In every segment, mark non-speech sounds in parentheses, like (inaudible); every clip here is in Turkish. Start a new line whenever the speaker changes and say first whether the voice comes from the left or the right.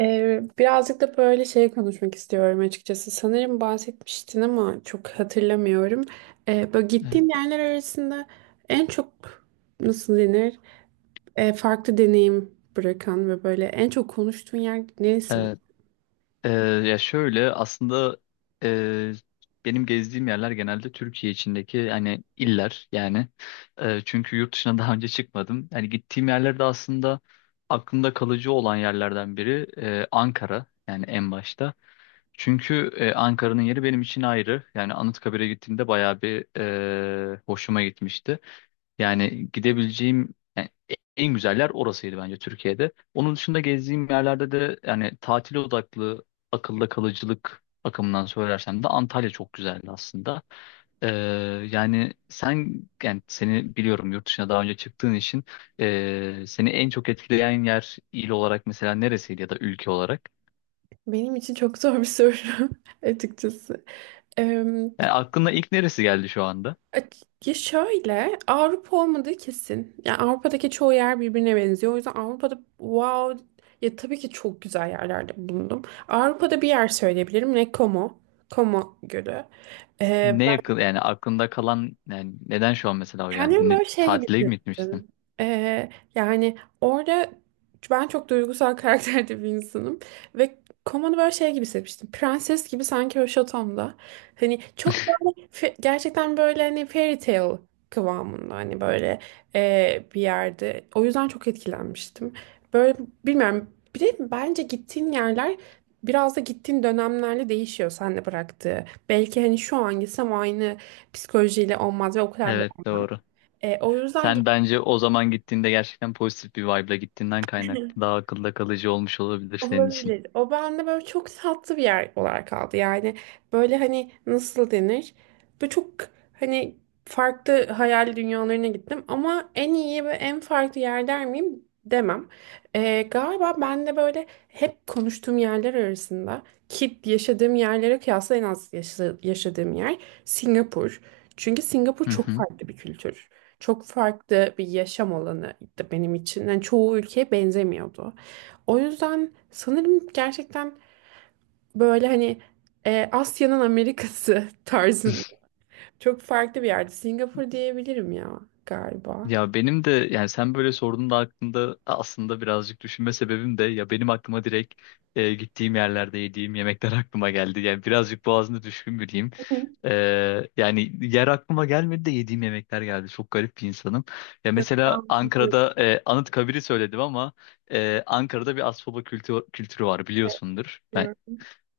right: Birazcık da böyle şey konuşmak istiyorum açıkçası. Sanırım bahsetmiştin ama çok hatırlamıyorum. Böyle
left: Evet.
right: gittiğin yerler arasında en çok nasıl denir? Farklı deneyim bırakan ve böyle en çok konuştuğun yer neresi mi?
left: Evet, e, ya şöyle aslında e, benim gezdiğim yerler genelde Türkiye içindeki hani iller yani. Çünkü yurt dışına daha önce çıkmadım. Yani gittiğim yerler de aslında aklımda kalıcı olan yerlerden biri Ankara yani en başta. Çünkü Ankara'nın yeri benim için ayrı. Yani Anıtkabir'e gittiğimde bayağı bir hoşuma gitmişti. Yani gidebileceğim yani en güzel yer orasıydı bence Türkiye'de. Onun dışında gezdiğim yerlerde de yani tatil odaklı akılda kalıcılık bakımından söylersem de Antalya çok güzeldi aslında. E, Yani sen yani seni biliyorum yurt dışına daha önce çıktığın için seni en çok etkileyen yer il olarak mesela neresiydi ya da ülke olarak?
right: Benim için çok zor bir soru (laughs) açıkçası. Ee,
left: Yani aklına ilk neresi geldi şu anda?
right: Ya şöyle Avrupa olmadığı kesin. Yani Avrupa'daki çoğu yer birbirine benziyor. O yüzden Avrupa'da wow, ya tabii ki çok güzel yerlerde bulundum. Avrupa'da bir yer söyleyebilirim. Ne Como. Como Gölü.
left: Ne yakın yani aklında kalan yani neden şu an mesela o geldi?
right: Kendimi böyle şey gibi
left: Tatile mi gitmiştin?
right: hissettim. Ee, yani orada ben çok duygusal (laughs) karakterde bir insanım. Ve komanı böyle şey gibi hissetmiştim. Prenses gibi sanki o şatomda. Hani çok böyle gerçekten böyle hani fairy tale kıvamında hani böyle bir yerde. O yüzden çok etkilenmiştim. Böyle bilmiyorum. Bir de bence gittiğin yerler biraz da gittiğin dönemlerle değişiyor sen de bıraktığı. Belki hani şu an gitsem aynı psikolojiyle olmaz ve o kadar,
left: Evet, doğru.
right: o yüzden gibi
left: Sen bence o zaman gittiğinde gerçekten pozitif bir vibe'la gittiğinden kaynaklı daha akılda kalıcı olmuş olabilir senin için.
right: olabilir. O bende böyle çok tatlı bir yer olarak kaldı. Yani böyle hani nasıl denir? Böyle çok hani farklı hayal dünyalarına gittim ama en iyi ve en farklı yer der miyim? Demem. E, galiba ben de böyle hep konuştuğum yerler arasında ki yaşadığım yerlere kıyasla en az yaşadığım yer Singapur. Çünkü Singapur
left: Hı
right: çok
left: hı.
right: farklı bir kültür. Çok farklı bir yaşam alanı benim için. Yani çoğu ülkeye benzemiyordu. O yüzden sanırım gerçekten böyle hani, Asya'nın Amerika'sı (laughs) tarzında çok farklı bir yerde. Singapur diyebilirim ya galiba.
left: Ya benim de yani sen böyle sorduğunda aklımda aslında birazcık düşünme sebebim de ya benim aklıma direkt gittiğim yerlerde yediğim yemekler (laughs) aklıma geldi. Yani birazcık boğazında düşkün biriyim.
right: Hı hı.
left: E, Yani yer aklıma gelmedi de yediğim yemekler geldi. Çok garip bir insanım. Ya mesela
right: Ben biliyorum,
left: Ankara'da Anıtkabir'i söyledim ama Ankara'da bir Asfoba kültürü var
right: evet,
left: biliyorsundur. Ben
right: biliyorum.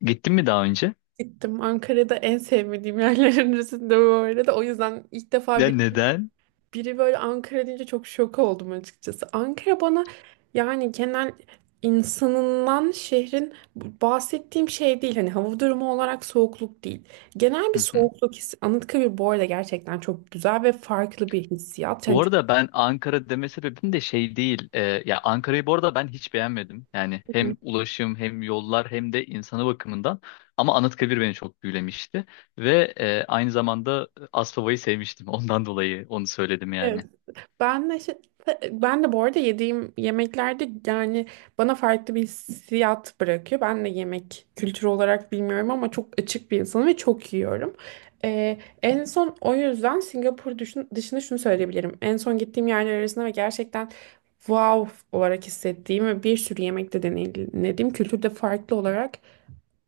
left: gittim mi daha önce?
right: Gittim, Ankara'da en sevmediğim yerlerin arasında bu arada. O yüzden ilk defa
left: Ya
right: bir
left: neden?
right: biri böyle Ankara deyince çok şok oldum açıkçası. Ankara bana, yani genel insanından şehrin, bahsettiğim şey değil. Hani hava durumu olarak soğukluk değil. Genel bir
left: (laughs)
right: soğukluk hissi. Anıtkabir bu arada gerçekten çok güzel ve farklı bir hissiyat. Yani
left: Bu arada ben Ankara deme sebebim de şey değil. Ya Ankara'yı bu arada ben hiç beğenmedim. Yani hem ulaşım hem yollar hem de insanı bakımından. Ama Anıtkabir beni çok büyülemişti. Ve aynı zamanda Aspava'yı sevmiştim. (laughs) Ondan dolayı onu söyledim
right: çok-
left: yani.
right: Ben de, şey- ben de bu arada yediğim yemeklerde yani bana farklı bir hissiyat bırakıyor. Ben de yemek kültürü olarak bilmiyorum ama çok açık bir insanım ve çok yiyorum. En son o yüzden Singapur dışında şunu söyleyebilirim. En son gittiğim yerler arasında ve gerçekten wow olarak hissettiğim ve bir sürü yemekte deneyimlediğim kültürde farklı olarak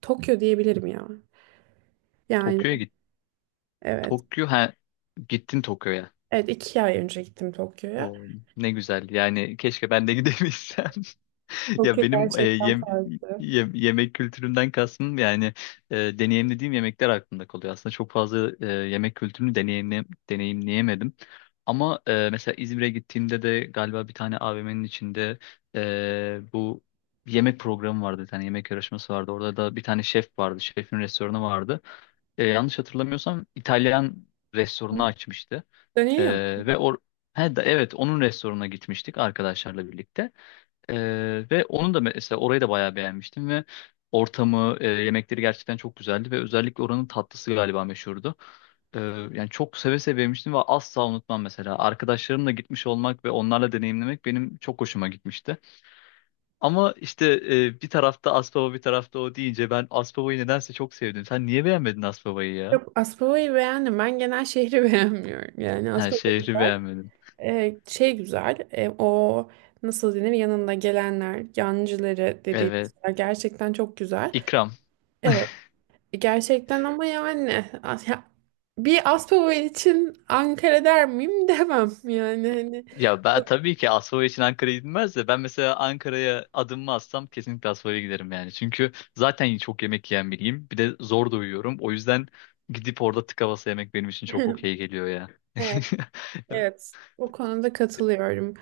right: Tokyo diyebilirim ya. Yani
left: Tokyo'ya git.
right: evet.
left: Tokyo, ha, gittin Tokyo'ya.
right: Evet, iki ay önce gittim Tokyo'ya.
left: O ne güzel. Yani keşke ben de gidebilsem. (laughs) Ya
right: Tokyo
left: benim
right: gerçekten farklı.
left: yemek kültürümden kastım yani deneyimlediğim yemekler aklımda kalıyor. Aslında çok fazla yemek kültürünü deneyimleyemedim. Ama mesela İzmir'e gittiğimde de galiba bir tane AVM'nin içinde e, bu yemek programı vardı. Bir tane yemek yarışması vardı. Orada da bir tane şef vardı. Şefin restoranı vardı. Yanlış hatırlamıyorsam İtalyan
right: Hı.
left: restoranı açmıştı.
right: Dönüyor.
left: Ve or He, evet, onun restoranına gitmiştik arkadaşlarla birlikte. Ve onun da mesela orayı da bayağı beğenmiştim ve yemekleri gerçekten çok güzeldi ve özellikle oranın tatlısı galiba meşhurdu. Ee, Yani çok seve seve yemiştim ve asla unutmam mesela. Arkadaşlarımla gitmiş olmak ve onlarla deneyimlemek benim çok hoşuma gitmişti. Ama işte bir tarafta Aspava bir tarafta o deyince ben Aspava'yı nedense çok sevdim. Sen niye beğenmedin Aspava'yı ya?
right: Yok, Aspava'yı beğendim. Ben genel şehri (laughs) beğenmiyorum. Yani
left: Ha,
right: Aspava
left: şehri
right: güzel.
left: beğenmedim.
right: Şey güzel. O nasıl denir? Yanında gelenler, yancıları
left: Evet.
right: dediğimiz yer gerçekten çok güzel.
left: İkram.
right: Evet. Gerçekten ama yani ya, bir Aspava için Ankara der miyim (laughs) demem. Yani
left: Ya ben tabii ki Asfalya için Ankara'ya gidilmez de ben mesela Ankara'ya adımımı atsam kesinlikle Asfalya giderim yani. Çünkü zaten çok yemek yiyen biriyim. Bir de zor da uyuyorum. O yüzden gidip orada tık havası yemek benim için çok
right: hani.
left: okey geliyor ya.
right: (laughs)
left: (laughs)
right: (laughs) Evet, o konuda katılıyorum.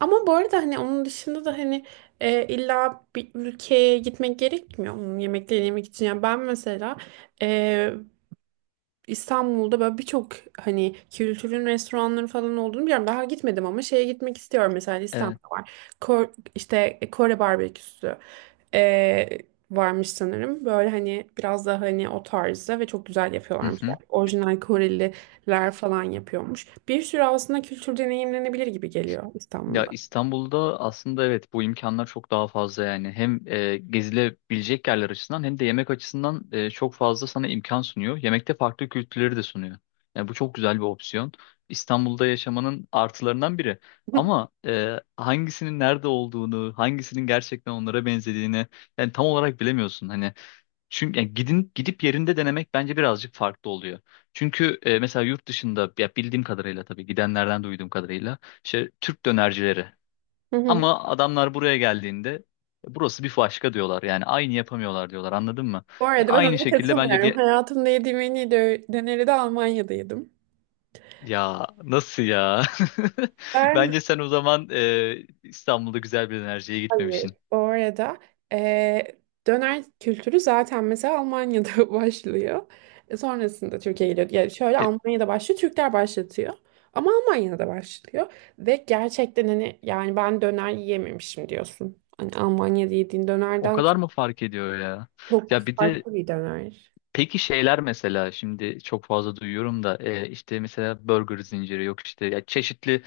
right: Ama bu arada hani onun dışında da hani, illa bir ülkeye gitmek gerekmiyor onun yemeklerini yemek için. Yani ben mesela, e, İstanbul'da böyle birçok hani kültürün restoranları falan olduğunu biliyorum. Daha gitmedim ama şeye gitmek istiyorum. Mesela
left: Evet.
right: İstanbul'da var. Kore barbeküsü ee, varmış sanırım. Böyle hani biraz daha hani o tarzda ve çok güzel
left: Hı
right: yapıyorlarmış.
left: hı.
right: Yani orijinal Koreliler falan yapıyormuş. Bir sürü aslında kültür deneyimlenebilir gibi geliyor
left: Ya
right: İstanbul'da.
left: İstanbul'da aslında evet bu imkanlar çok daha fazla yani. Hem gezilebilecek yerler açısından hem de yemek açısından çok fazla sana imkan sunuyor. Yemekte farklı kültürleri de sunuyor. Yani bu çok güzel bir opsiyon. İstanbul'da yaşamanın artılarından biri.
right: (laughs)
left: Ama hangisinin nerede olduğunu, hangisinin gerçekten onlara benzediğini yani tam olarak bilemiyorsun. Hani çünkü yani gidin gidip yerinde denemek bence birazcık farklı oluyor. Çünkü mesela yurt dışında ya bildiğim kadarıyla tabii gidenlerden duyduğum kadarıyla işte Türk dönercileri.
right: Hı hı.
left: Ama adamlar buraya geldiğinde "E, burası bir başka" diyorlar. Yani aynı yapamıyorlar diyorlar. Anladın mı?
right: Bu arada ben
left: Aynı
right: ona
left: şekilde bence
right: katılmıyorum.
left: diye
right: Hayatımda yediğim en iyi döneri de Almanya'da yedim.
left: ya nasıl ya? (laughs)
right: Ben
left: Bence sen o zaman İstanbul'da güzel bir dönerciye
right: hayır.
left: gitmemişsin.
right: Bu arada eee, döner kültürü zaten mesela Almanya'da (laughs) başlıyor. E, sonrasında Türkiye'ye geliyor. Yani şöyle
left: E,
right: Almanya'da başlıyor, Türkler başlatıyor. Ama Almanya'da başlıyor. Ve gerçekten hani yani ben döner yiyememişim diyorsun. Hani Almanya'da yediğin
left: O
right: dönerden
left: kadar mı fark ediyor ya?
right: çok
left: Ya bir de
right: farklı bir döner.
left: peki şeyler mesela şimdi çok fazla duyuyorum da işte mesela burger zinciri yok işte ya çeşitli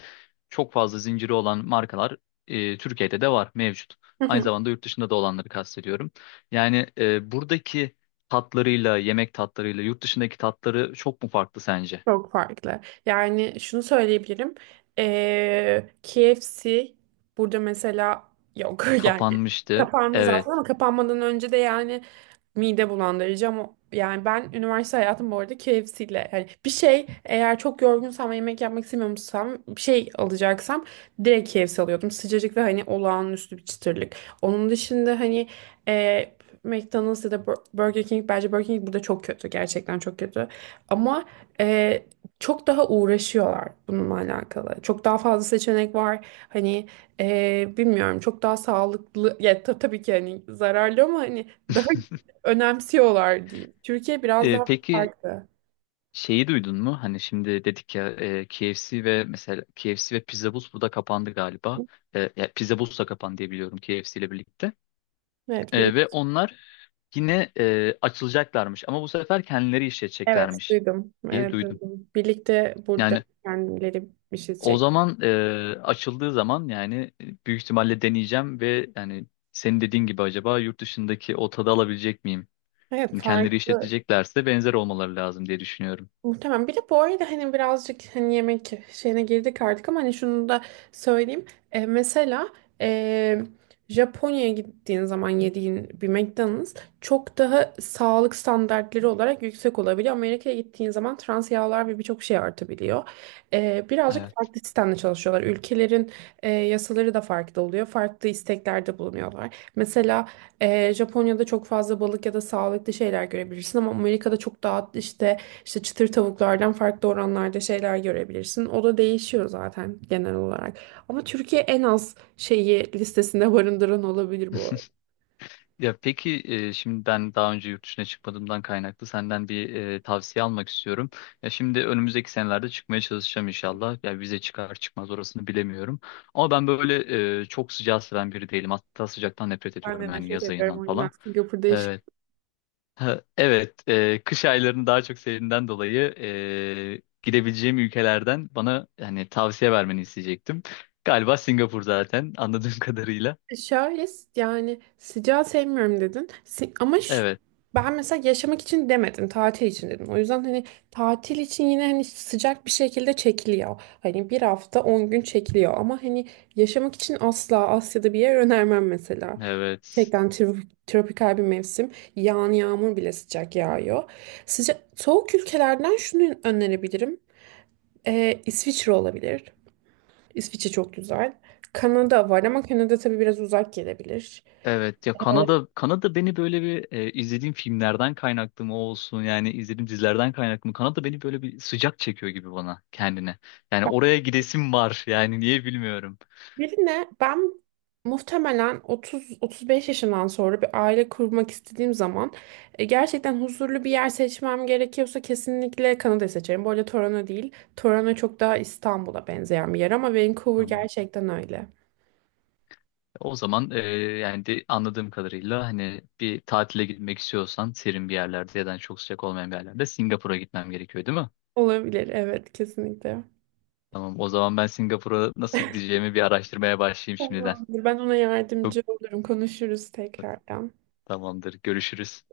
left: çok fazla zinciri olan markalar Türkiye'de de var mevcut. Aynı
right: (laughs)
left: zamanda yurt dışında da olanları kastediyorum. Yani buradaki tatlarıyla yemek tatlarıyla yurt dışındaki tatları çok mu farklı sence?
right: Çok farklı. Yani şunu söyleyebilirim. KFC burada mesela yok. (laughs) Yani
left: Kapanmıştı.
right: kapandı zaten
left: Evet.
right: ama kapanmadan önce de yani mide bulandırıcı ama yani ben üniversite hayatım bu arada KFC ile, yani bir şey, eğer çok yorgunsam ve yemek yapmak istemiyorsam bir şey alacaksam direkt KFC alıyordum. Sıcacık ve hani olağanüstü bir çıtırlık. Onun dışında hani, e, McDonald's ya da Burger King, bence Burger King burada çok kötü, gerçekten çok kötü. Ama ee, çok daha uğraşıyorlar bununla alakalı. Çok daha fazla seçenek var. Hani bilmiyorum, çok daha sağlıklı. Ya tabii ki hani zararlı ama hani daha
left: (laughs)
right: (laughs) önemsiyorlar diyeyim. Türkiye biraz daha
left: Peki,
right: farklı.
left: şeyi duydun mu? Hani şimdi dedik ya KFC ve mesela KFC ve Pizza Bus burada kapandı galiba. Ya Pizza Bus da kapandı diye biliyorum KFC ile birlikte.
right: Evet,
left: Ve onlar yine açılacaklarmış ama bu sefer kendileri
right: evet
left: işleteceklermiş
right: duydum.
left: diye
right: Evet
left: duydum.
right: duydum. Birlikte burada
left: Yani
right: kendileri bir şey
left: o
right: çek.
left: zaman açıldığı zaman yani büyük ihtimalle deneyeceğim ve yani senin dediğin gibi acaba yurt dışındaki o tadı alabilecek miyim?
right: Evet
left: Şimdi kendileri
right: farklı.
left: işleteceklerse benzer olmaları lazım diye düşünüyorum.
right: Muhtemelen. Bir de bu arada hani birazcık hani yemek şeyine girdik artık ama hani şunu da söyleyeyim. Mesela e, Japonya'ya gittiğin zaman yediğin bir McDonald's çok daha sağlık standartları olarak yüksek olabiliyor. Amerika'ya gittiğin zaman trans yağlar ve birçok şey artabiliyor. Birazcık
left: Evet.
right: farklı sistemle çalışıyorlar. Ülkelerin, yasaları da farklı oluyor. Farklı isteklerde bulunuyorlar. Mesela, Japonya'da çok fazla balık ya da sağlıklı şeyler görebilirsin ama Amerika'da çok daha işte, çıtır tavuklardan farklı oranlarda şeyler görebilirsin. O da değişiyor zaten genel olarak. Ama Türkiye en az şeyi listesinde barındıran olabilir bu arada.
left: (laughs) Ya peki şimdi ben daha önce yurt dışına çıkmadığımdan kaynaklı senden bir tavsiye almak istiyorum. Ya şimdi önümüzdeki senelerde çıkmaya çalışacağım inşallah. Ya vize çıkar çıkmaz orasını bilemiyorum. Ama ben böyle çok sıcağı seven biri değilim. Hatta sıcaktan nefret
right: Ben de
left: ediyorum yani
right: nefret
left: yaz
right: ederim,
left: ayından
right: o yüzden
left: falan.
right: Singapur'da yaşıyorum.
left: Evet. Ha, evet, kış aylarını daha çok sevdiğimden dolayı gidebileceğim ülkelerden bana yani tavsiye vermeni isteyecektim. Galiba Singapur zaten anladığım (laughs) kadarıyla.
right: Şayet yani sıcağı sevmiyorum dedin.
left: Evet,
right: Ben mesela yaşamak için demedim, tatil için dedim. O yüzden hani tatil için yine hani sıcak bir şekilde çekiliyor. Hani bir hafta 10 gün çekiliyor ama hani yaşamak için asla Asya'da bir yer önermem mesela.
left: evet.
right: Gerçekten tropikal bir mevsim. Yağan yağmur bile sıcak yağıyor. Sıcak soğuk ülkelerden şunu önerebilirim. İsviçre olabilir. İsviçre çok güzel. Kanada var ama Kanada tabii biraz uzak gelebilir.
left: Evet, ya Kanada, Kanada beni böyle bir izlediğim filmlerden kaynaklı mı olsun yani izlediğim dizilerden kaynaklı mı Kanada beni böyle bir sıcak çekiyor gibi bana kendine. Yani oraya gidesim var yani niye bilmiyorum.
right: Birine ben muhtemelen 30-35 yaşından sonra bir aile kurmak istediğim zaman, gerçekten huzurlu bir yer seçmem gerekiyorsa kesinlikle Kanada'yı seçerim. Bu arada Toronto değil. Toronto çok daha İstanbul'a benzeyen bir yer ama Vancouver
left: Tamam.
right: gerçekten öyle.
left: O zaman yani de anladığım kadarıyla hani bir tatile gitmek istiyorsan serin bir yerlerde ya da hani çok sıcak olmayan bir yerlerde Singapur'a gitmem gerekiyor değil mi?
right: Olabilir, evet kesinlikle.
left: Tamam, o zaman ben Singapur'a nasıl gideceğimi bir araştırmaya başlayayım şimdiden.
right: Tamamdır. Ben ona
left: Çok
right: yardımcı olurum. Konuşuruz tekrardan.
left: tamamdır, görüşürüz.